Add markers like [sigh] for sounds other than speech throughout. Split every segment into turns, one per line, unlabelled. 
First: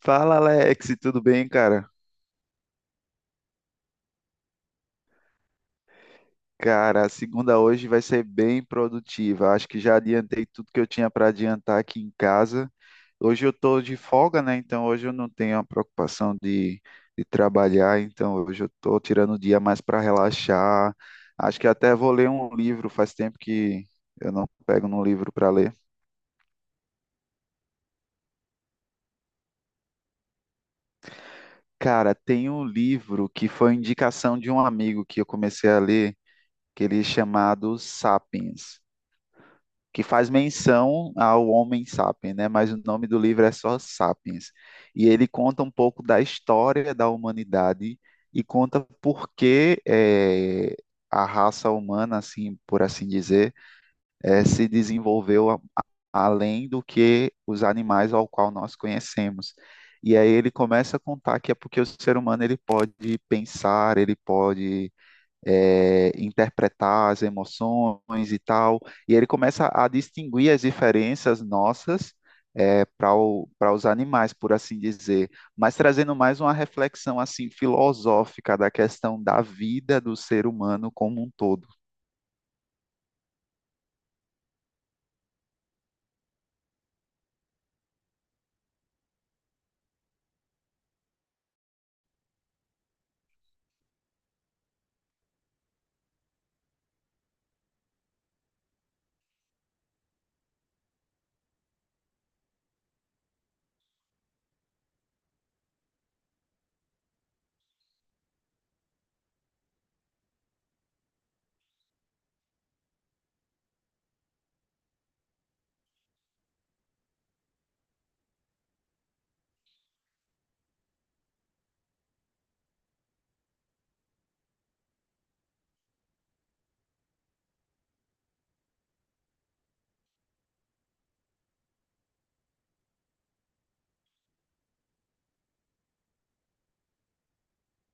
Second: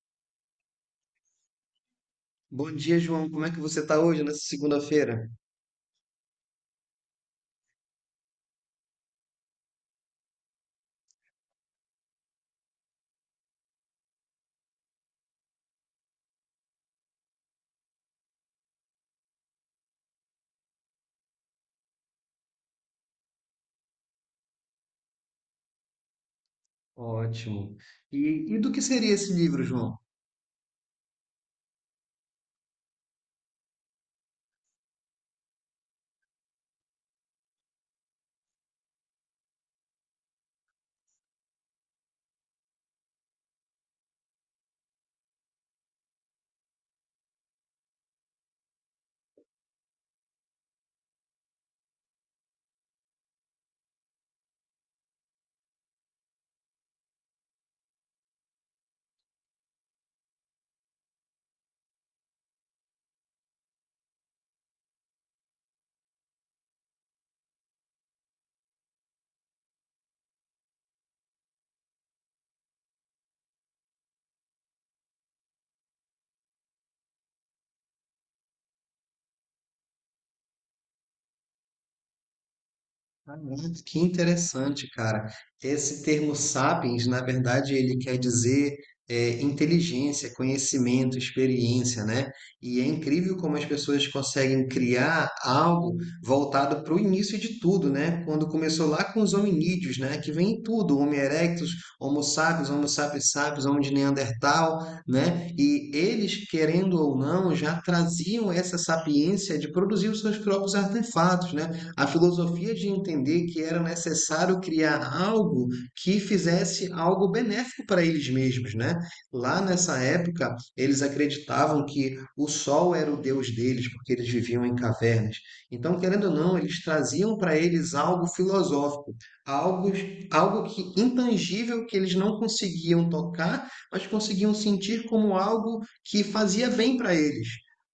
Fala, Alex, tudo bem, cara?
Bom dia, João. Como é que você está hoje, nessa segunda-feira?
Cara, a segunda hoje vai ser bem produtiva. Acho que já adiantei tudo que eu tinha para adiantar aqui em casa. Hoje eu tô de folga, né? Então hoje eu não tenho a preocupação de trabalhar. Então hoje eu tô tirando o dia mais para relaxar. Acho que até vou ler um livro. Faz tempo que eu não pego num livro para ler.
Ótimo. E do que seria esse livro, João?
Cara, tem um livro que foi indicação de um amigo que eu comecei a ler, que ele é chamado Sapiens, que faz menção ao homem sapiens, né? Mas o nome do livro é só Sapiens. E ele conta um pouco da história da humanidade e conta por que a raça humana, assim, por assim dizer, se além do que os animais ao qual nós conhecemos. E aí ele começa a contar que é porque o ser humano ele pode pensar, ele pode interpretar as emoções e tal. E ele começa a distinguir as diferenças nossas, para para os animais, por assim dizer, mas trazendo mais uma reflexão assim filosófica da questão da vida do ser humano como um todo.
Ah, Que interessante, cara. Esse termo sapiens, na verdade, ele quer dizer inteligência, conhecimento, experiência, né? E é incrível como as pessoas conseguem criar algo voltado para o início de tudo, né? Quando começou lá com os hominídeos, né? Que vem em tudo, Homo erectus, Homo sapiens sapiens, Homo de Neandertal, né? E eles, querendo ou não, já traziam essa sapiência de produzir os seus próprios artefatos, né? A filosofia de entender que era necessário criar algo que fizesse algo benéfico para eles mesmos, né? Lá nessa época, eles acreditavam que o sol era o deus deles, porque eles viviam em cavernas. Então, querendo ou não, eles traziam para eles algo filosófico, algo, algo que intangível que eles não conseguiam tocar, mas conseguiam sentir como algo que fazia bem para eles.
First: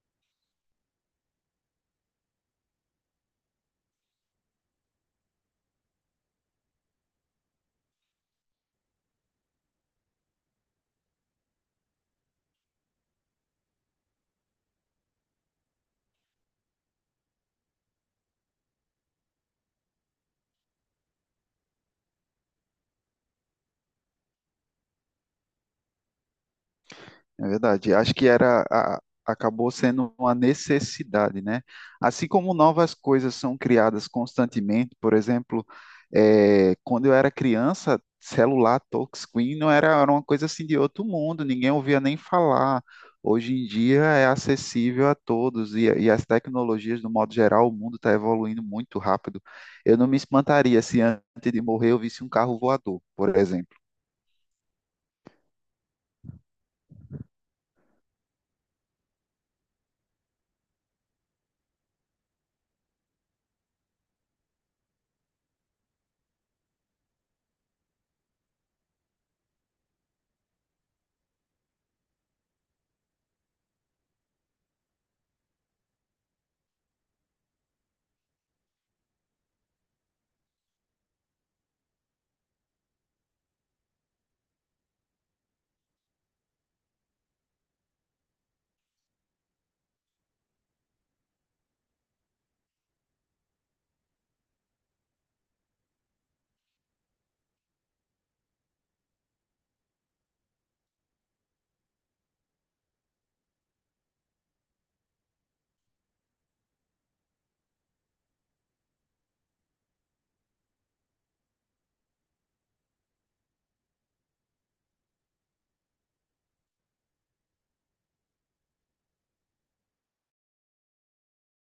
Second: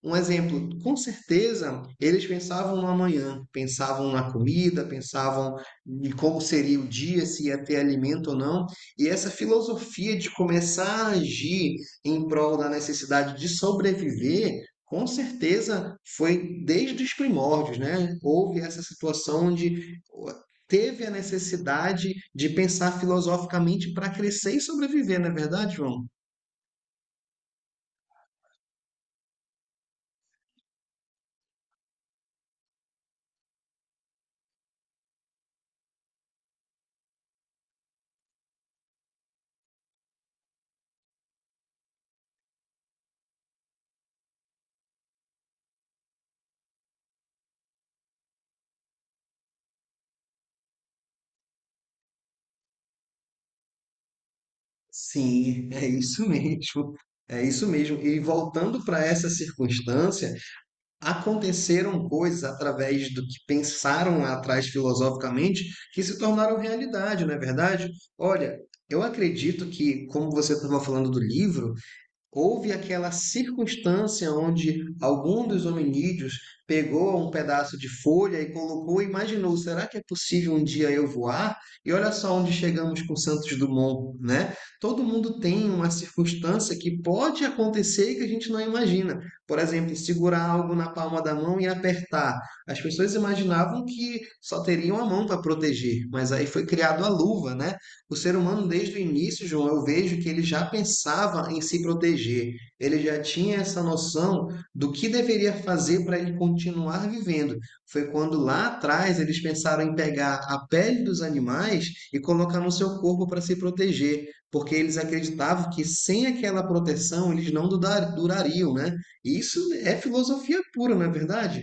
Um exemplo, com certeza eles pensavam no amanhã, pensavam na comida, pensavam em como seria o dia, se ia ter alimento ou não, e essa filosofia de começar a agir em prol da necessidade de sobreviver, com certeza foi desde os primórdios, né? Houve essa situação onde teve a necessidade de pensar filosoficamente para crescer e sobreviver, não é verdade, João?
É verdade. Acho que acabou sendo uma necessidade, né? Assim como novas coisas são criadas constantemente, por exemplo, quando eu era criança, celular touchscreen não era, era uma coisa assim de outro mundo, ninguém ouvia nem falar. Hoje em dia é acessível a todos e as tecnologias, no modo geral, o mundo está evoluindo muito rápido. Eu não me espantaria se antes de morrer eu visse um carro voador, por exemplo.
Sim, é isso mesmo. É isso mesmo. E voltando para essa circunstância, aconteceram coisas através do que pensaram lá atrás filosoficamente que se tornaram realidade, não é verdade? Olha, eu acredito que, como você estava falando do livro, houve aquela circunstância onde algum dos hominídeos pegou um pedaço de folha e colocou, e imaginou, será que é possível um dia eu voar? E olha só onde chegamos com Santos Dumont, né? Todo mundo tem uma circunstância que pode acontecer e que a gente não imagina. Por exemplo, segurar algo na palma da mão e apertar. As pessoas imaginavam que só teriam a mão para proteger, mas aí foi criado a luva, né? O ser humano, desde o início, João, eu vejo que ele já pensava em se proteger, ele já tinha essa noção do que deveria fazer para ele continuar vivendo. Foi quando lá atrás eles pensaram em pegar a pele dos animais e colocar no seu corpo para se proteger, porque eles acreditavam que sem aquela proteção eles não durariam, né? E isso é filosofia pura, não é verdade?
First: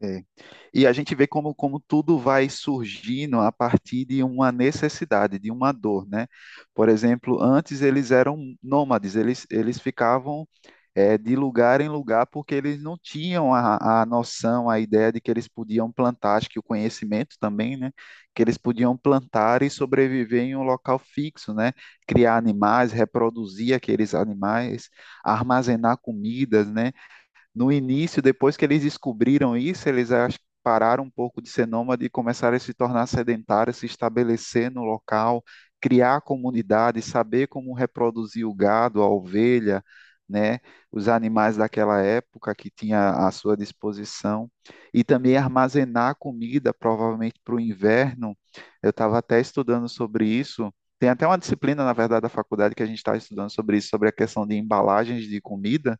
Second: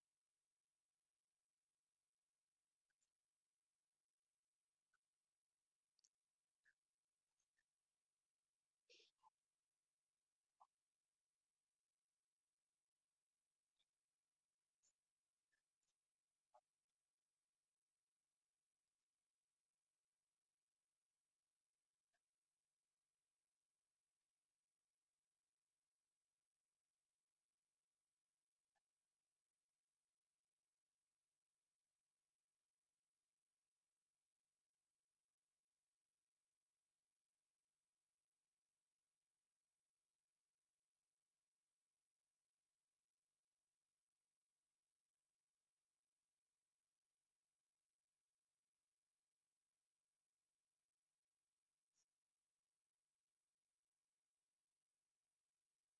É, E a gente vê como tudo vai surgindo a partir de uma necessidade, de uma dor, né? Por exemplo, antes eles eram nômades, eles ficavam, de lugar em lugar porque eles não tinham a noção, a ideia de que eles podiam plantar, acho que o conhecimento também, né? Que eles podiam plantar e sobreviver em um local fixo, né? Criar animais, reproduzir aqueles animais, armazenar comidas, né? No início, depois que eles descobriram isso, eles acho que pararam um pouco de ser nômade e começaram a se tornar sedentários, se estabelecer no local, criar comunidade, saber como reproduzir o gado, a ovelha, né, os animais daquela época que tinha à sua disposição, e também armazenar comida, provavelmente para o inverno. Eu estava até estudando sobre isso. Tem até uma disciplina, na verdade, da faculdade que a gente está estudando sobre isso, sobre a questão de embalagens de comida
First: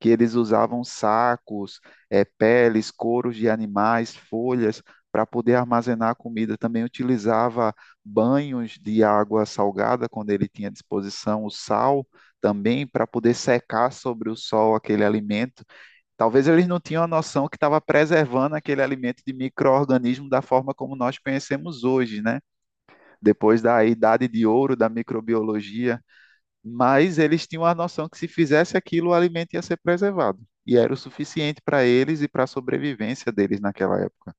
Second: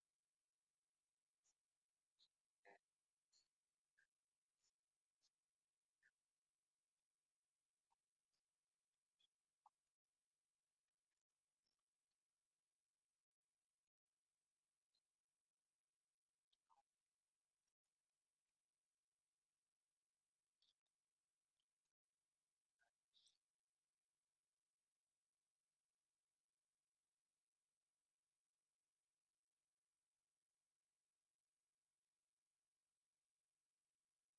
que eles usavam sacos, peles, couros de animais, folhas, para poder armazenar a comida. Também utilizava banhos de água salgada, quando ele tinha à disposição o sal, também para poder secar sobre o sol aquele alimento. Talvez eles não tinham a noção que estava preservando aquele alimento de micro-organismo da forma como nós conhecemos hoje, né? Depois da idade de ouro da microbiologia, mas eles tinham a noção que se fizesse aquilo, o alimento ia ser preservado. E era o suficiente para eles e para a sobrevivência deles naquela época.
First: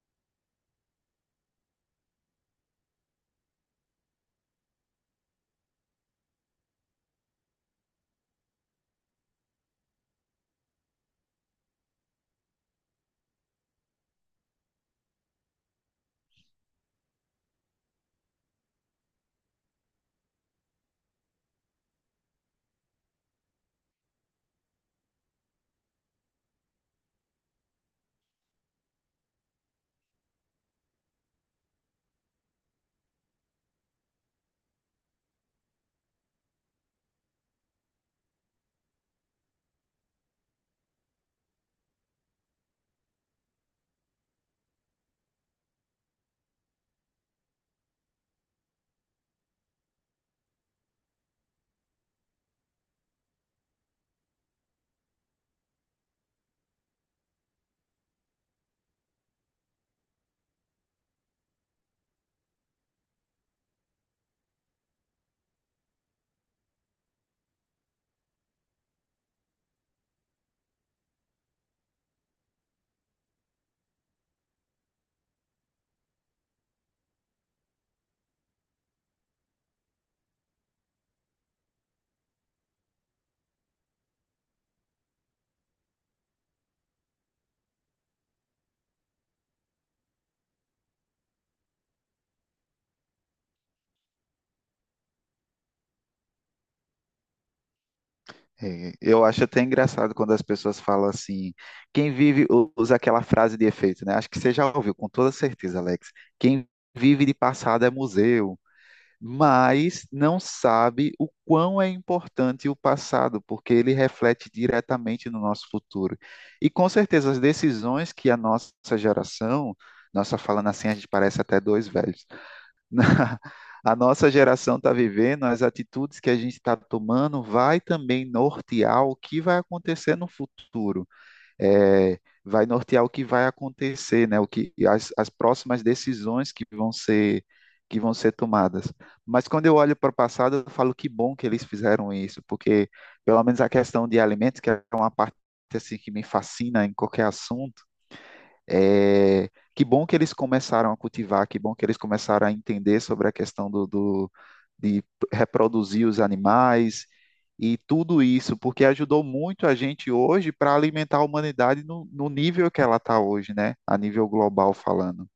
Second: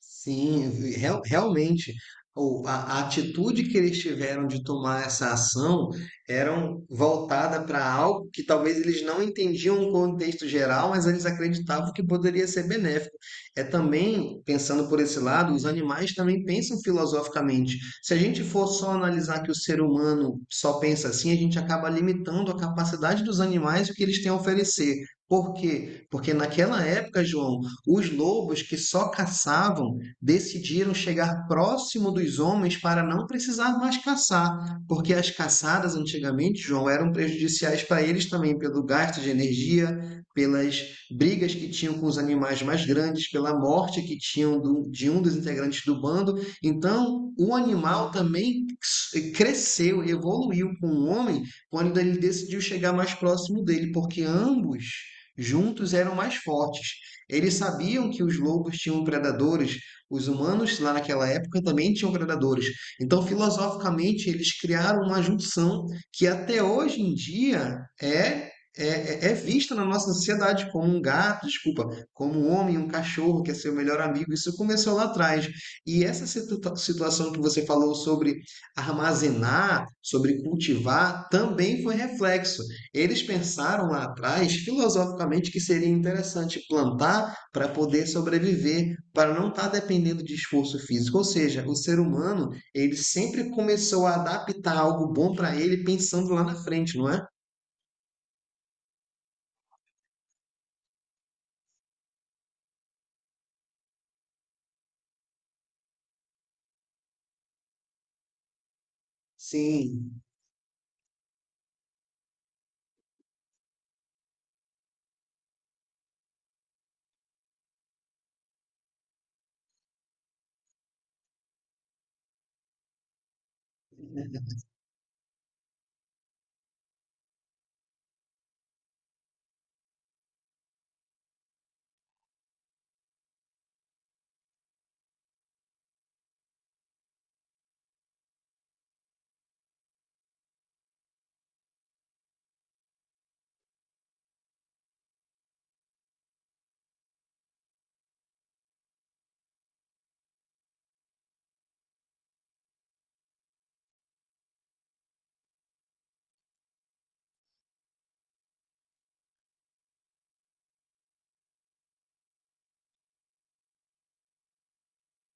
Sim, realmente, a atitude que eles tiveram de tomar essa ação eram voltada para algo que talvez eles não entendiam o contexto geral, mas eles acreditavam que poderia ser benéfico. É também, pensando por esse lado, os animais também pensam filosoficamente. Se a gente for só analisar que o ser humano só pensa assim, a gente acaba limitando a capacidade dos animais e o que eles têm a oferecer. Por quê? Porque naquela época, João, os lobos que só caçavam decidiram chegar próximo dos homens para não precisar mais caçar, porque as caçadas antigamente, João, eram prejudiciais para eles também pelo gasto de energia, pelas brigas que tinham com os animais mais grandes, pela morte que tinham de um dos integrantes do bando. Então, o animal também cresceu, evoluiu com o homem quando ele decidiu chegar mais próximo dele, porque ambos juntos eram mais fortes. Eles sabiam que os lobos tinham predadores, os humanos lá naquela época também tinham predadores. Então, filosoficamente, eles criaram uma junção que até hoje em dia é vista na nossa sociedade como um gato, desculpa, como um homem, um cachorro que é seu melhor amigo. Isso começou lá atrás. E essa situação que você falou sobre armazenar, sobre cultivar, também foi reflexo. Eles pensaram lá atrás, filosoficamente, que seria interessante plantar para poder sobreviver, para não estar dependendo de esforço físico. Ou seja, o ser humano, ele sempre começou a adaptar algo bom para ele pensando lá na frente, não é?
É, Eu acho até engraçado quando as pessoas falam assim, quem vive usa aquela frase de efeito, né? Acho que você já ouviu, com toda certeza, Alex. Quem vive de passado é museu, mas
Sim,
não sabe o quão é importante o passado, porque ele reflete diretamente no nosso futuro. E com certeza as decisões que a nossa geração, nossa falando assim, a gente parece até dois velhos, [laughs] a nossa geração está vivendo, as atitudes que a gente está tomando, vai também nortear o que vai acontecer no futuro, vai nortear o que vai acontecer, né? O que as próximas decisões que vão ser tomadas. Mas quando eu olho para o passado, eu falo que bom que eles fizeram isso, porque pelo menos a questão de alimentos, que é uma parte assim que me fascina em qualquer assunto, é, que bom que eles começaram a cultivar, que bom que eles começaram a entender sobre a questão de reproduzir os animais e tudo isso, porque ajudou muito a gente hoje para alimentar a humanidade no nível que ela está hoje, né? A nível global falando.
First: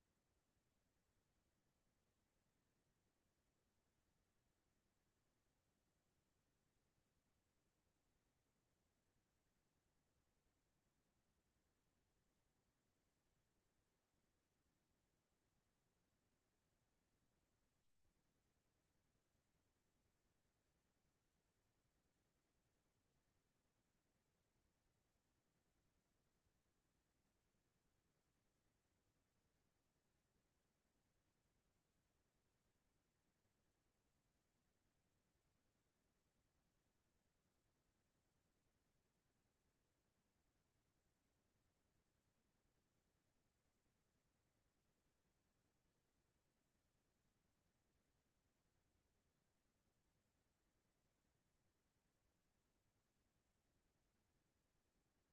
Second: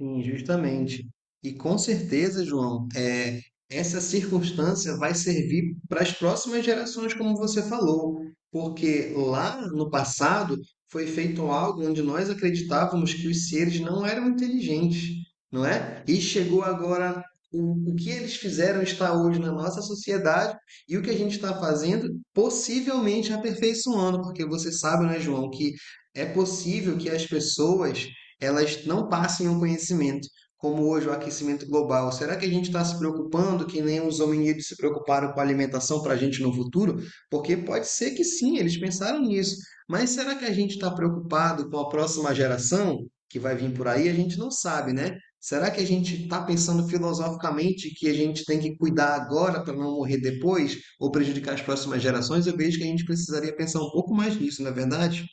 sim, justamente. E com certeza, João, essa circunstância vai servir para as próximas gerações, como você falou, porque lá no passado foi feito algo onde nós acreditávamos que os seres não eram inteligentes, não é? E chegou agora o que eles fizeram está hoje na nossa sociedade e o que a gente está fazendo possivelmente aperfeiçoando, porque você sabe, né, João, que é possível que as pessoas elas não passem um conhecimento, como hoje o aquecimento global. Será que a gente está se preocupando que nem os hominídeos se preocuparam com a alimentação para a gente no futuro? Porque pode ser que sim, eles pensaram nisso. Mas será que a gente está preocupado com a próxima geração que vai vir por aí? A gente não sabe, né? Será que a gente está pensando filosoficamente que a gente tem que cuidar agora para não morrer depois ou prejudicar as próximas gerações? Eu vejo que a gente precisaria pensar um pouco mais nisso, não é verdade?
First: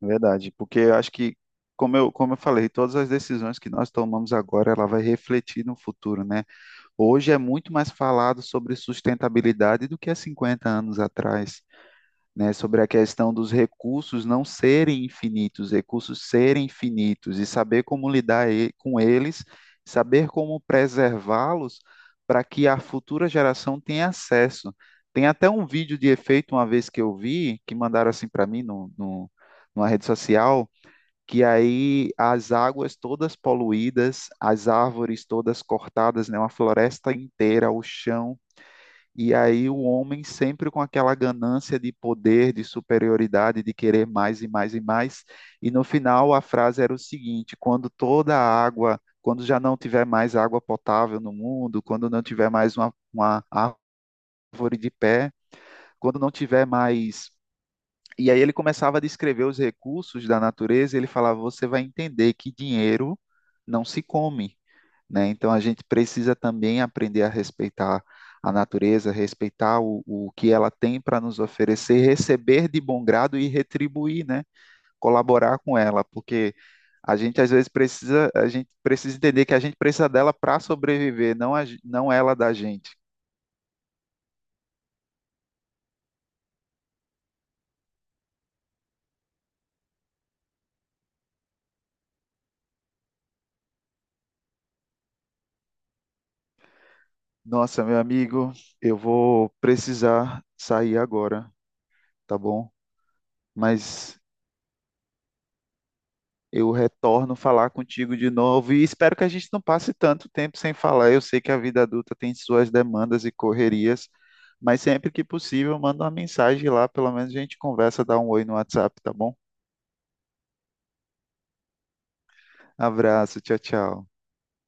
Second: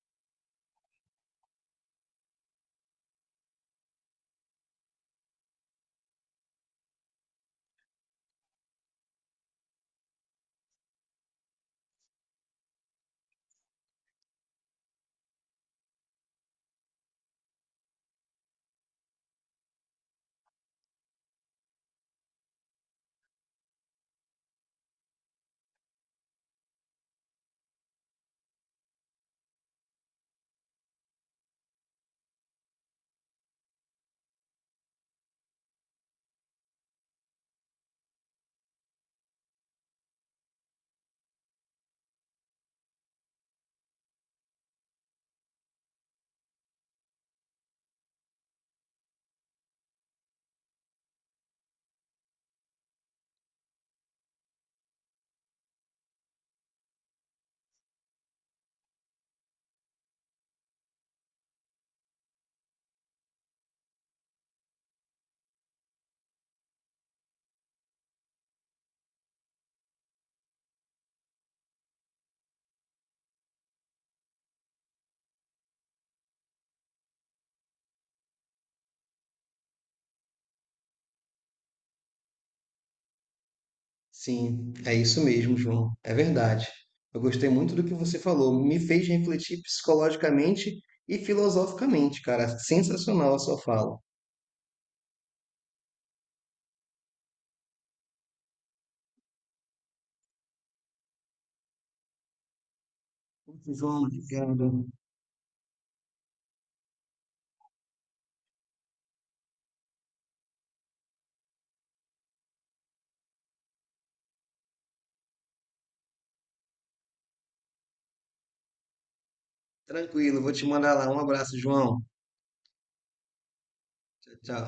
Verdade, porque eu acho que, como eu falei, todas as decisões que nós tomamos agora, ela vai refletir no futuro, né? Hoje é muito mais falado sobre sustentabilidade do que há 50 anos atrás, né, sobre a questão dos recursos não serem infinitos, recursos serem finitos, e saber como lidar com eles, saber como preservá-los para que a futura geração tenha acesso. Tem até um vídeo de efeito, uma vez que eu vi, que mandaram assim para mim no, no, numa rede social, que aí as águas todas poluídas, as árvores todas cortadas, né, uma floresta inteira, o chão, e aí o homem sempre com aquela ganância de poder, de superioridade, de querer mais e mais e mais. E no final a frase era o seguinte: quando toda a água, quando já não tiver mais água potável no mundo, quando não tiver mais uma árvore de pé, quando não tiver mais, e aí ele começava a descrever os recursos da natureza, e ele falava, você vai entender que dinheiro não se come, né? Então a gente precisa também aprender a respeitar a natureza, respeitar o que ela tem para nos oferecer, receber de bom grado e retribuir, né? Colaborar com ela, porque a gente às vezes precisa, a gente precisa entender que a gente precisa dela para sobreviver, não, a, não ela da gente.
Sim, é isso mesmo, João. É verdade. Eu gostei muito do que você falou. Me fez refletir psicologicamente e filosoficamente, cara. Sensacional a sua fala.
Nossa, meu amigo, eu vou precisar sair agora, tá bom?
Putz, João,
Mas
obrigado.
eu retorno falar contigo de novo e espero que a gente não passe tanto tempo sem falar. Eu sei que a vida adulta tem suas demandas e correrias, mas sempre que possível, manda uma mensagem lá, pelo menos a gente conversa, dá um oi no WhatsApp, tá bom?
Tranquilo, vou te mandar lá. Um abraço, João.
Abraço, tchau, tchau.
Tchau, tchau.